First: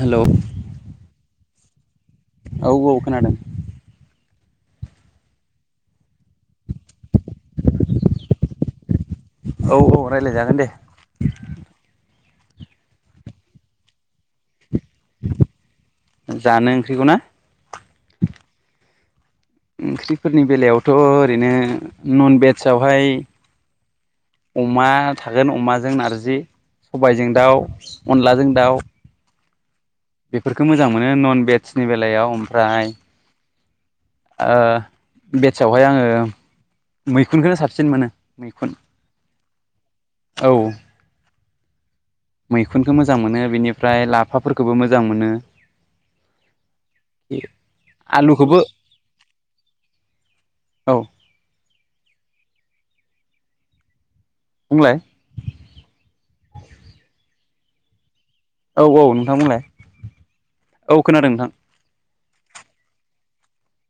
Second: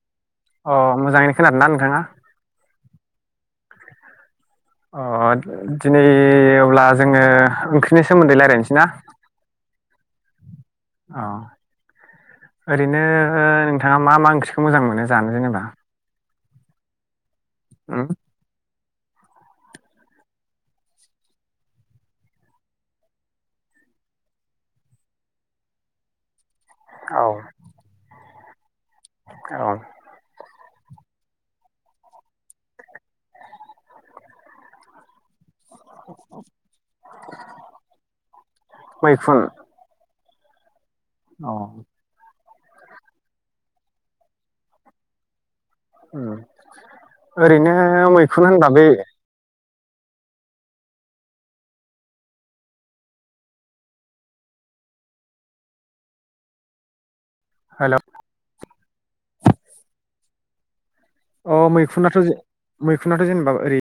Hello अ मोजाङैनो खोनादोंना नोंथाङा औ औ खोनादों अ दिनै अब्ला जोङो ओंख्रिनि सोमोन्दै लायरायनोसै ना औ औ रायलायजागोन दे अ ओरैनो नोंथाङा मा मा ओंख्रि खौ मोजां मोनो जानो जेनेबा जानो ओंख्रिखौ ना उम ओंख्रिफोरनि बेलायावथ' ओरैनो नन भेजवहाय अमा थागोन अमाजों नारजि औ सबायजों दाउ अनलाजों दाउ आ औ बेफोरखौ मोजां मोनो नन भेेजनि बेलायाव ओमफ्राय ओ सयावहाय आङो मैखुनखौनो साबसिन मोनो मैखुन मैखुन औ औ मैखुनखौ मोजां मोनो बेनिफ्राय लाफाफोरखौबो मोजां मोनो उम ओरैनो मैखुन आलुखौबो होनबा बे औ बुंलाय हेलौ औ औ नोंथां बुंलाय औ खोनादों नोंथां अ मैखुनाथ' मैखुन नाथ' जेनेबा ओरै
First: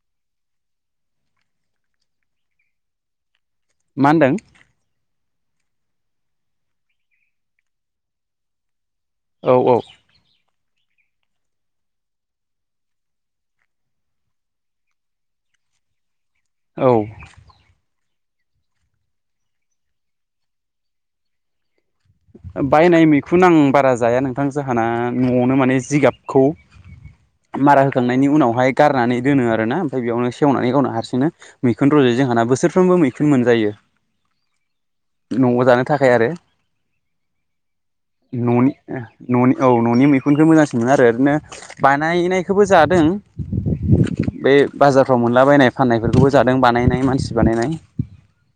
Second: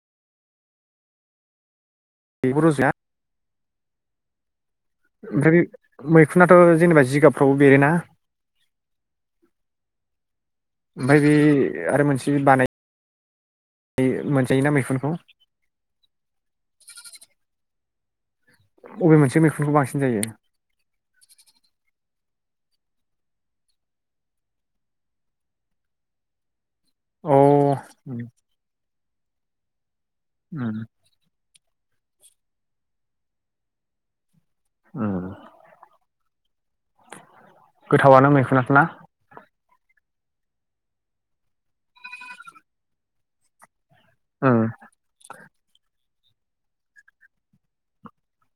बेखोथ' जा मा होनदों ओमफ्राय बे मैखुुनथ' जेनेबा जिगाबफ्रावबो बेरोना? औ औ । ओमफ्राय बे आरो मोनसे बानाय मोनजायोना मैखुनखौ औ । बबे मोनसे मैखुनखौ बांसिन जायो? बायनाय मैखुन आं बारा जाया नोंथां जोंहाना न'आवनो माने जिगाबखौ अ मारा उम होखांनायनि उनावहाय गारनानै दोनो आरो ना । ओइ बेयावनो सेवनानै उम गावनो हारसिंनो मैखुन रजयो जोंहाना, बोसोरफ्रोमबो मैखुन मोनजायो। उम न'आव जानो थाखाय आरो गोथावानो न'नि मैखुनाथ' ना? न'नि औ न'नि मैखुनखौ मोजांसिन मोनो आरो ओरैनो बानायनायखौबो जादों। बे उम बाजारफ्राव मोनलाबायनाय फाननायफोरखौबो जादों बानायनाय मानसि बानायनाय,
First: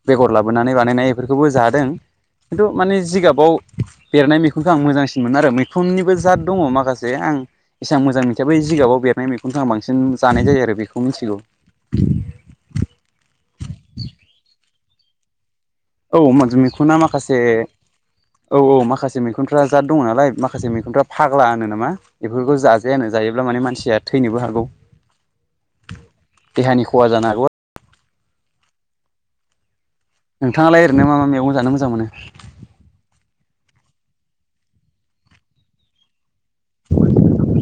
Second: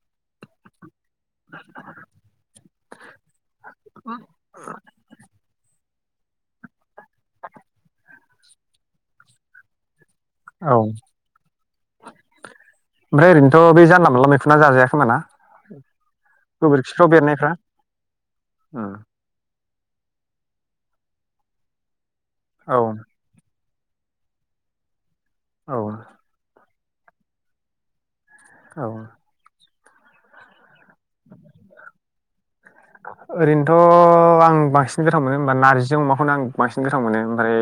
बेगर लाबोनानै बानायनाय बेफोरखौबो जादों खिन्थु माने जिगाब बेरनाय मैखुनखौ आं मोजांसिन मोनो आरो मै खुननिबो जात दङ माखासे आं एसेबां मोजां मिथिया बै जिगाबाव बेरनाय मैगुनखौ आं बांसिन जानाय जायो औ आरो बेखौ मिथिगौ ओमफ्राय ओरैनोथ' बे जानला मोनला मैखुना जाजाया खोमा ना? औ मैखुना गोबोरखिफ्राव माखासे बेरनायफ्रा औ औ उम माखासे मैखुन फोरा जात दङ नालाय माखासे मैखुनफ्रा फाग्ला होनो नामा? बेफोरखौ औ जाजायानो जायोब्ला माने मानसि या थैनोबो हागौ औ। देहानि खहा जानो हागौ औ। नोंथाङालाय मा मा मैगं जानो मोजां मोनो? ओरैनोथ' आं बांसिन गोथाव मोनो होनबा नारजिजों अमाखौनो आं बांसिन गोथाव मोनो ओमफ्राय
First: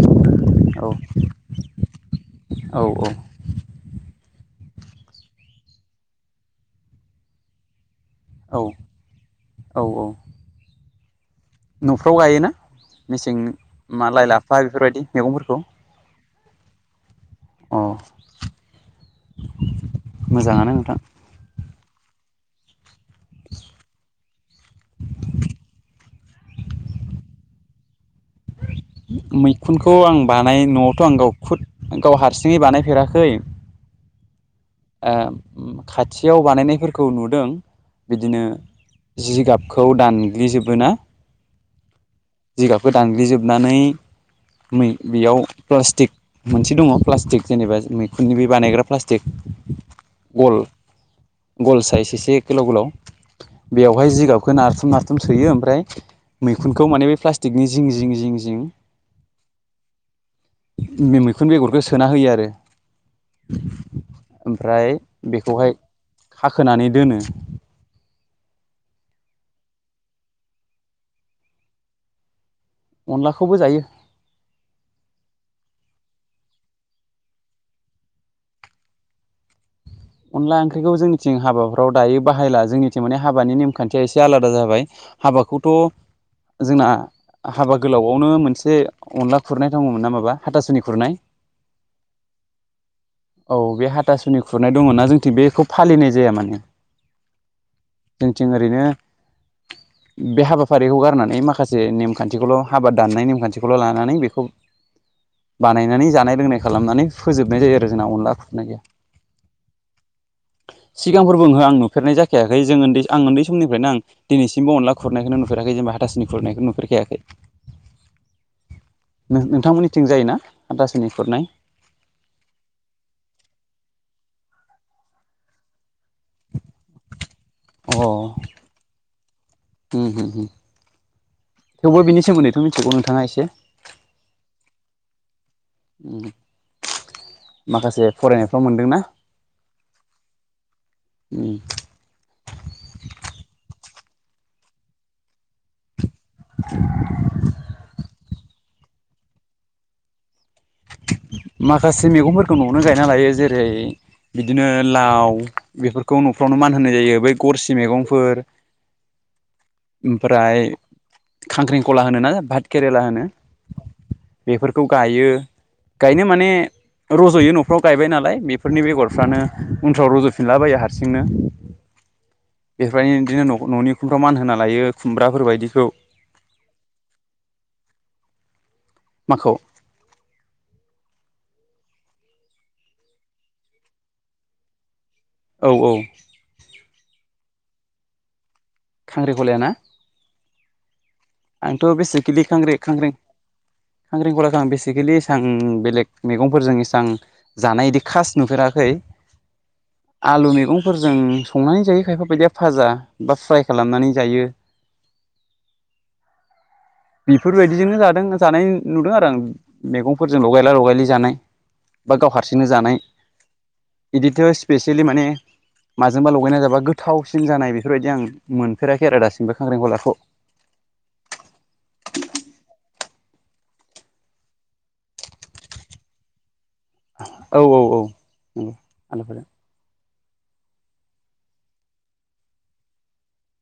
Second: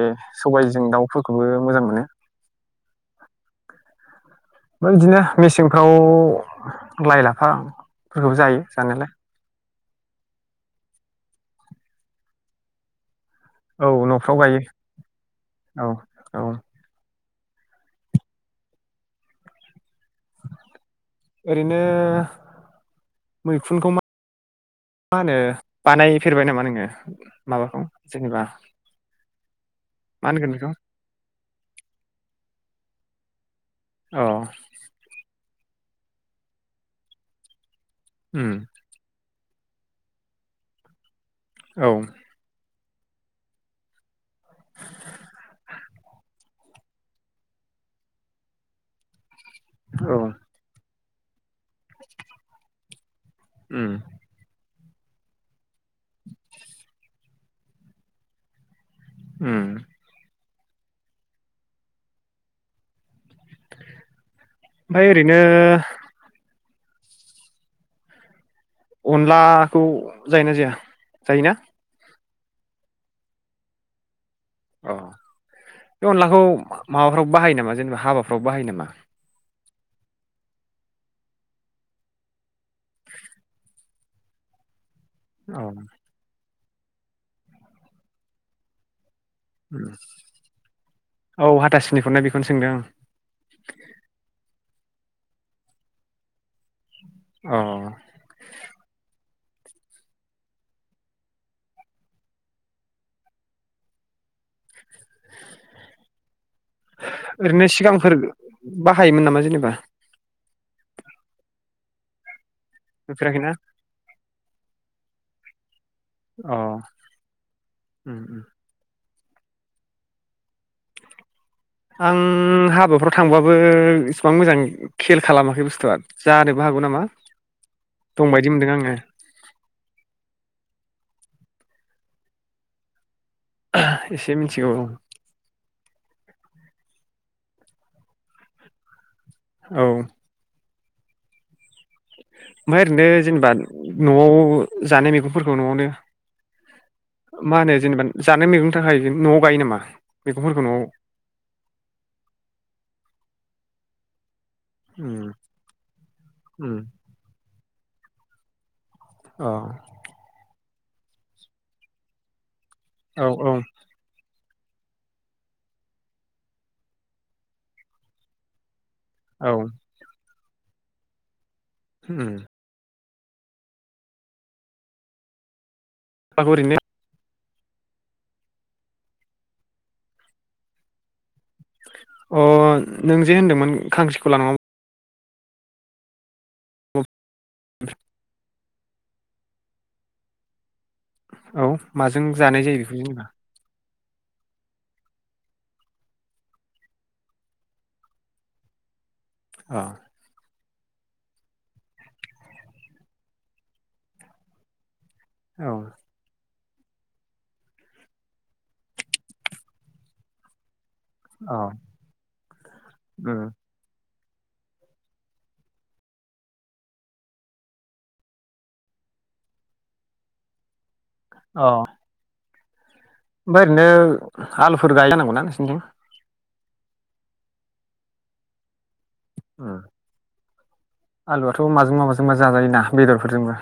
औ सबाइजों दाउफोरखौबो मोजां मोनो। औ ओमफ्राय बिदिनो मेसेंफ्राव लाइ-लाफा फोरखौबो औ जायो जानायालाय। औ औ। न'फ्राव गायोना मेसेंनि औ मा लाइ न'फ्राव गायो लाफा बेफोरबायदि मैगंफोरखौ? औ औ। अ मोजाङानो नोंथां। ओरैनो मैखुनखौ मा मा होनो बानायफेरबाय नामा नोङो माबाखौ जेनेबा मैखुनखौ आं मा होनगोन बानाय बेखौ न'आवथ' आं गाव खुद गाव हारसिङै बानायफेराखै अ ओ खाथियाव बानायनायफोरखौ नुदों बिदिनो उम जिगाबखौ दानग्लिजोबो ना औ जिगाबखो दानग्लिजोबनानै मै बेयाव प्लास्टिक मोनसे दङ प्लास्टिक जेनेबा मैखुननि बे बानायग्रा बे प्लास्टिक औ गल गल साइज एसे गोलाव गोलाव उम बेवहाय जिगाबखो नार नारथुम सोयो ओमफ्राय मैखुनखौ माने बे फ्लास नि जिं जिं जिं जिं उम मि मैखुन बेगरखौ सोना होयो आरो ओमफ्राय ओरैनो खोनानै दोनो अनलाखौ जायोना जाया जायोना अनलाखौबो जायो बे अनलाखौ माबाफ्रावबो बाहायो नामा जेनेबा हाबाफ्रावबो बाहायो नामा अनला ओंख्रिखौ जोंनिथिं हाबाफ्राव दायो बाहायला जोंनिथिं माने हाबानि नेमखान्थिया एसे आलादा जाबाय औ हाबाखौथ' जोंना हाबा गोलावआवनो मोनसे अनला खुरनाय दङमोन ना माबा हाथासुनि खुरनाय औ हाथासुनिखौनो बेखौनो सोंदों आं औ बे हाथासुनि खुर नाय दङ ना जोंथिं बेखौ फालिनाय जाया माने अ थिं ओरैनो बे हाबाफारिखौ गारनानै माखासे नेमखान्थिखौल' हाबा दाननाय नेमखान्थिखौल' लानानै बेखौ बानायनानै जानाय लोंनाय खालामनानै फोजोबनाय ओरैनो जायो आरो जोंना सिगांफोर अनला खुरनाय गैया बाहायोमोन नामा जेनेबा सिगांफोरबो ओंहो आं नु फेरनाय जाखाया जों ओन्दै आं ओन्दै नुफेराखैना समनिफ्रायनो आं दिनैसिमबो अनला खुरनायखो नो नु फोराखै जेनेबा हाथ थासुनि अ खुरनायखौनो नुफेरखायाखै उम उम नोंथांमोननिथिं जायोना हाथासुनि खुरनाय? आं हाबाफ्राव थांबाबो इसिबां मोजां खेल खालामाखै बुस्थुआ जानोबो हागौ नामा। अ [inaudible] उम दंबायदि मोनदों आङो उम उम। [inaudible] थेवबो बिनि सोमोन्दैथ' मिथिगौ नोंथाङा एसे [unintelligible] एसे मिथिगौ औ उम [inaudible] माखासे फरायनायफ्राव मोनदोंना? औ उम ओमाय ओरैनो जेनेबा न'आव जानाय मैगंफोरखौ न'आवनो मा होनो जेनेबा जानाय मैगं थाखाय न'आव गायो नामा? मैगंफोरखौ न'आव माखासे मैगंफोरखौ न'आवनो गायना लायो जेरै बिदिनो लाव उम बेफोरखौ न'फ्रावनो मान उम होनाय जायो बै गरसि मेगंफोर अ [inaudible] ओमफ्राय खांख्रिंखला होनो ना भात केरेला होनो औ औ बेफोरखौ गायो गायनो माने रज'यो न'फ्राव गायबाय नालाय बेफोरनि बेगर फ्रानो औ उनफ्राव रज' फिनलाबाया हारसिंनो हुम [unintelligible] इदिनो न'नि उखुमफ्राव मानहोना लायो खुमब्राफोर बायदिखौ आंखौ ओरैनो [inaudible] माखौ? अ नों जे होनदोंमोन खांख्रिखला [unintelligible] औ औ [inaudible] खांख्रिखलाया ना? औ आंथ' माजों जानाय जायो बेखौ जेनेबा? खांख्रिखलाखौ आं बेसिकेलि इसां बेलेग मैगंफोरजों इसां जानाय इदि खास नुफेराखै अ आलु मैगं फोरजों संनानै जायो खायफा बायदिया फाजा बा फ्राय खालामनानै जायो। औ बेफोरबायदिजोंनो जादों जानाय नुदों आरो आं, मैगंफोरजों लगायला लगायलि जानाय, औ बा गाव हारसिंनो जानाय। उम इदिट स्पेसियेलि माने माजोंबा लगायना जाबा गोथावसिन जानाय बेफोरबायदि आं मोनफेराखै आरो दासिमबो खांख्रिंखलाखौ। अ ओमफ्राय ओरैनो आलुफोर गाय जानांगौना नोंसिनिथिं? [inaudible] औ औ औ । ओ आलुआथ' माजोंबा माजोंबा जाजायोना बेदरफोरजोंबो?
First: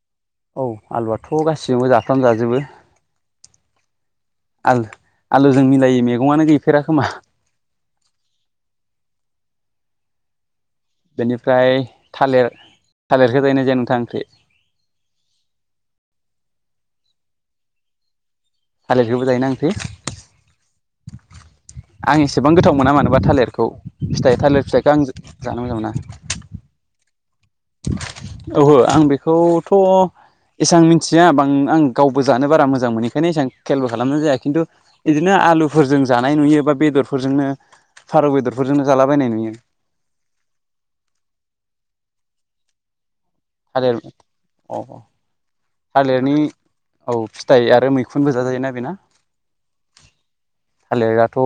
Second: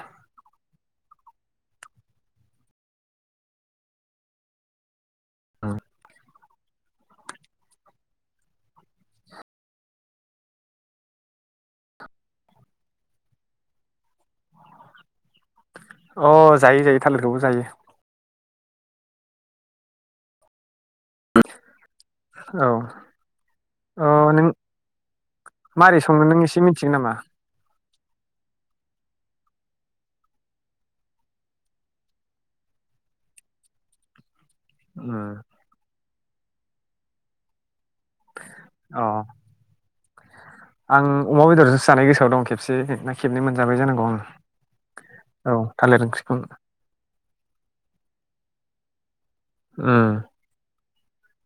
औ आलुआथ' गासैजोंबो जाफ्राम जाजोबो आल आलुजों मिलायि मैगंआनो गै फेर खोमा बेनिफ्राय थालेर थालेरखौ जायो ना जाया नोंथाङा ओंख्रि? अ जायो जायो थालेरखौबो जायो । थालेरखौबो जायो ना ओंख्रि? आं एसेबां औ गोथाव मोना मानोबा थालिरखौ अ फिथाइ नों थालिर फिथाइखौ आं जानो मोजां मारै सङो नों मोना। एसे मिथिगोन नामा औओहो आं बेखौथ' एसेबां मिथिया बां आं गावबो जानो बारा मोजां मोनोखायनो एसेबां खेलबो खालामना जायाखै। खिन्थु उम बिदिनो आलुफोरजों जानाय नुयो बा बेदरफोरजोंनो फारौ बेदरफोरजोंनो अ जालाबायनाय नुयो। आं अमा बेदरजों जानाय गोसोआव दं खेबसे। खेबनै मोनजाबाय थालिर जानांगौ आं औ औ थालिर ओंख्रिखौ थालिरनि औ फिथाइ आरो मैखुनबो जाजायोना बेना। [inaudible] थालिराथ'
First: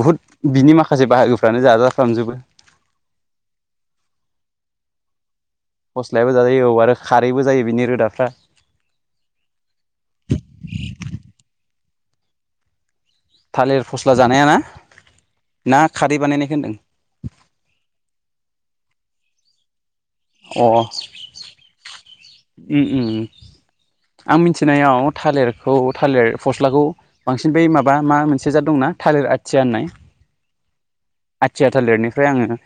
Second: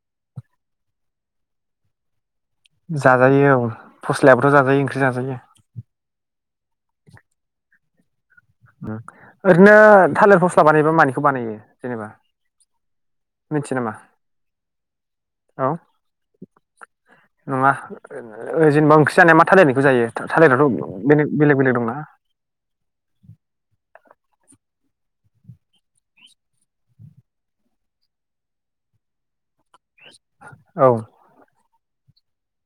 बुहुद बिनि माखासे बाहागोफ्रानो जाजाफ्रामजोबो। जाजायो औ फस्लायाबोथ' जाजायो ओंख्रि जाजायो। फस्लायाबो जायो औ आरो खारैबो जायो बिनि रोदा ्रा [inaudible] ओरैनो थालिर फस्ला बानायबा मानिखौ बानायो? जेनेबा मिथियो थालिर नामा फस्ला जानायाना औ ना खारै बानायनायखौ होनदों? नङा ओ जेनेबा ओंख्रि मा थालिरनिखौ जायो? थालिरथ' बे बेलेग बेलेग दंना? आं मिथिनायाव थालिरखौ थालिर फस्लाखौ बांसिन बै माबा मा मोनसे जा दंना थालिर आ औ। आथिया थालिरनिफ्राय आङो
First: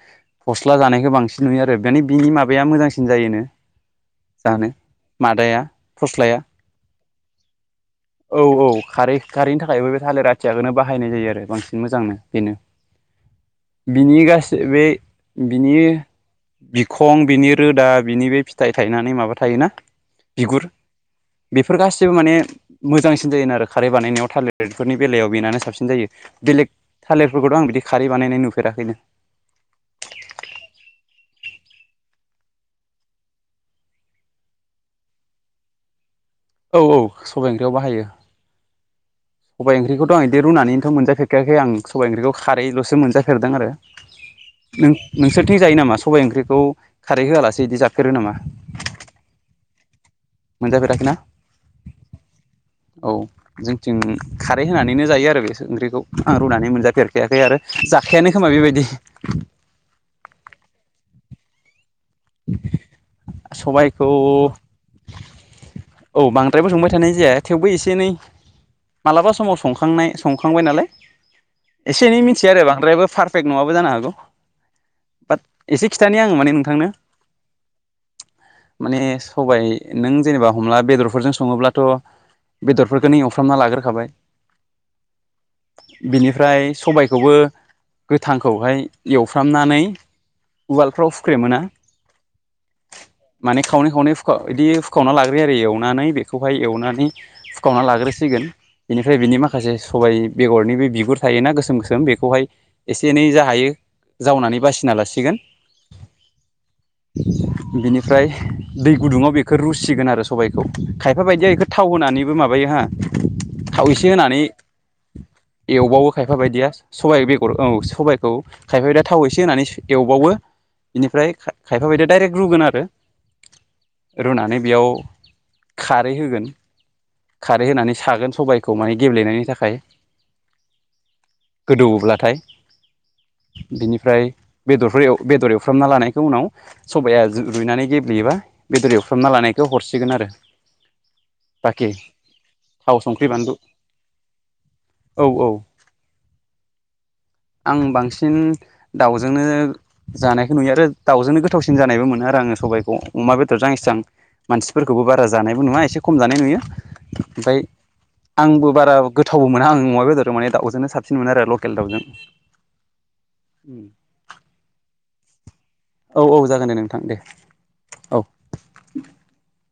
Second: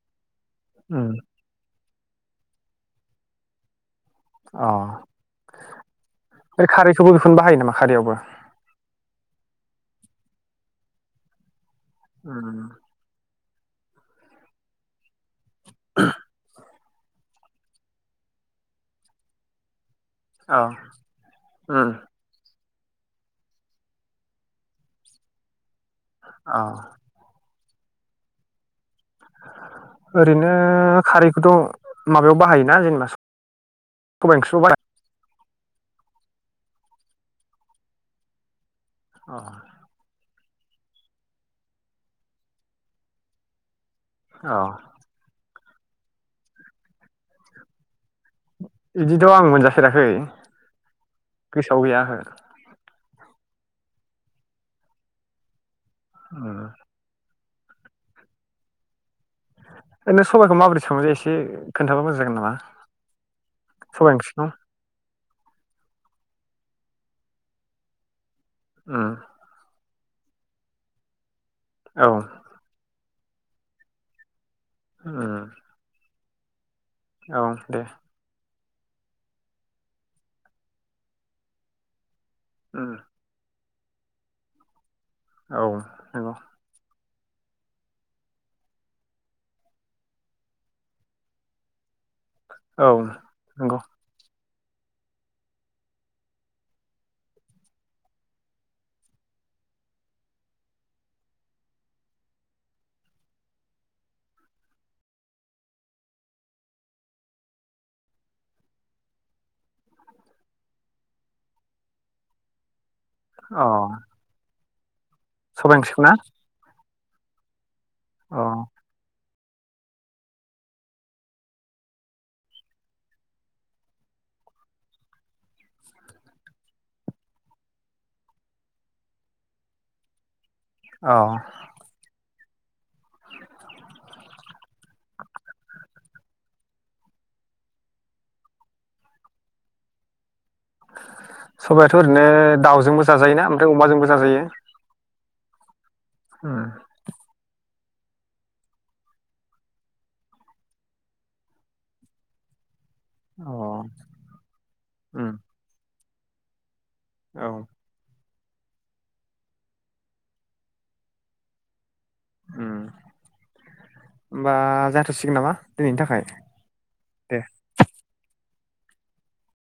फस्ला उम जानायखौ बांसिन नुयो आरो। बिनि माबाया मोजांसिन जायोनो। जानो मादाया फस्लाया अ खारैखौबो बेखौनो बाहायो नामा खारैयावबो? गारिनि थाखायबो बे थालिर आथियाखौनो बाहायनाय जायो आरो बांसिन। मोजांनो बेनो। उम बेनि गासै बे बिनि खं बिनि रोदा बिनि बे फिथाइ थायनानै माबा थायोना। औ बिगुर बेफोर उम गासिबो माने मोजांसिन जायोनो आरो खारै बानायनायाव टालेरफोरनि बेलायाव बेनानो साबसिन। जायो औ बेलेक थालेरफोरखौथ' आं बिदि खारै बानायनाय नुफेराखैनो। ओरैनो खारैखौथ' माबायाव बाहायोना जेनेबा सबाइ ओंख्रि' बाह औ औ सबाइ ओंख्रियाव बाहायो। सबाय ओंख्रिखौथ' आं बे रुनानैथ' मोनजाफेरखायाखै आं सबायाइ ओंरिख्रिखौ खारैलसो मोनजाफेरदों आरो अ औ नों नोंसोर थिं जायो नामा सबबाय ओंख्रिखौ खारै होआलासे बिदि जाफेरो नामा? बिदिथ' आं मोनजाफेराखै मोनजाफेराखै ना गोसोआव गैया ओहो। औ जोंथिं थिं खारै होनानैनो जायो आरो बेसो ओख्रि बेखौ आं उम रुनानै मोनजाफेरखायाखै आरो जाखायानो खोमा बेबायदि। ओरैनो सबाइखौ माबोरै [unintelligible] खोन्थाबा मोजां जागोन नामा सबायखौ सबाय ओंख्रिखौ। औ बांद्रायबो संबाय थानाय जाया थेवबो एसे एनै उम मालाबा समाव संखांनाय संखांबाय नालाय औ एसे एनै मिन्थियो आरो बांद्रायाबो फार फेक नङाबो जानो हागौ। बाट उम एसे खि खिथानि आं माने नोंथांनो। औ दे। माने सबाय नों जेनेबा हमना ला बेदरफोरजों सङोब्लाथ' उम बेदरफोरखो नों एवफ्रामना लाग्रो खाबाय औ नंगौ बिनिफ्राय सबाय खौबो गोथांखौहाय एवफ्रामनानै उवालफ्राव हुख्रेमो ना। औ माने नंगौ खावनै खावनै हुखा बिदि फुखावना लाग्रो यो आरो एवनानै बेखौहाय एवनानै फुखावना लाग्रोसिगोन बेनिफ्राय बेनि माखासे सबाय बेगरनि बे बिगुर थायोना गोसोम गोसोम बेखौहाय एसे एनै जा हायो जावनानै बासिना लासिगोन बिनिफ्राय दै गुदुङाव बेखौ रुसिगोन आरो सबायाइखौ खायफा बायदिया बेखौ थाव होनानैबो माबायो हा अ थाव एसे होनानै सबाइ ओंख्रिखौ एवबावो ना खायफा बायदिया। सबाइ बेगर औ सबायखौ अ खायफोरा थाव एसे होनानै एवबावो बेनिफ्राय खायफा बायदिया डायरेक रुगोन आरो रुनानै बेयाव खारै होगोन खारै होनानै सागोन सबायखौ माने गेब्लेनायनि थाखाय। अ गोदौवोब्लाथाय। बिनिफ्राय बेदरफोर एव बेदर एवफ्रामना लानायखौ उनाव सबाया रुइनानै गेब्लेयोबा बेदर एवफ्रामना लानायखौ हर [unintelligible] आरो सबायाथ' ओरैनो थाव दाउजोंबो संख्रि जाजायोना बानलु ओमफ्राय अमाजोंबो जाजायो। औ औ [unintelligible] आं बांसिन दाउजोंनो जानायखौ नुयो आरो दाउजोंनो गोथावसिन जानायबो मोनो आरो आङो सबाय खौ अमा बेदरजों आं एसां अ मानसिफोरखौबो उम बारा जानायबो नुवा एसे खम जानाय नुयो। औ ओमफ्राय आंबो बारा गोथावबो मोना आं अमा बेदर माने दाउजोंनो साबसिन मोनो आरो लकेल दाउजों। उम ओमबा जा सिगोन नामा? दिनैनि थाखाय औ औ जागोन दे नोंथां दे औ। [inaudible]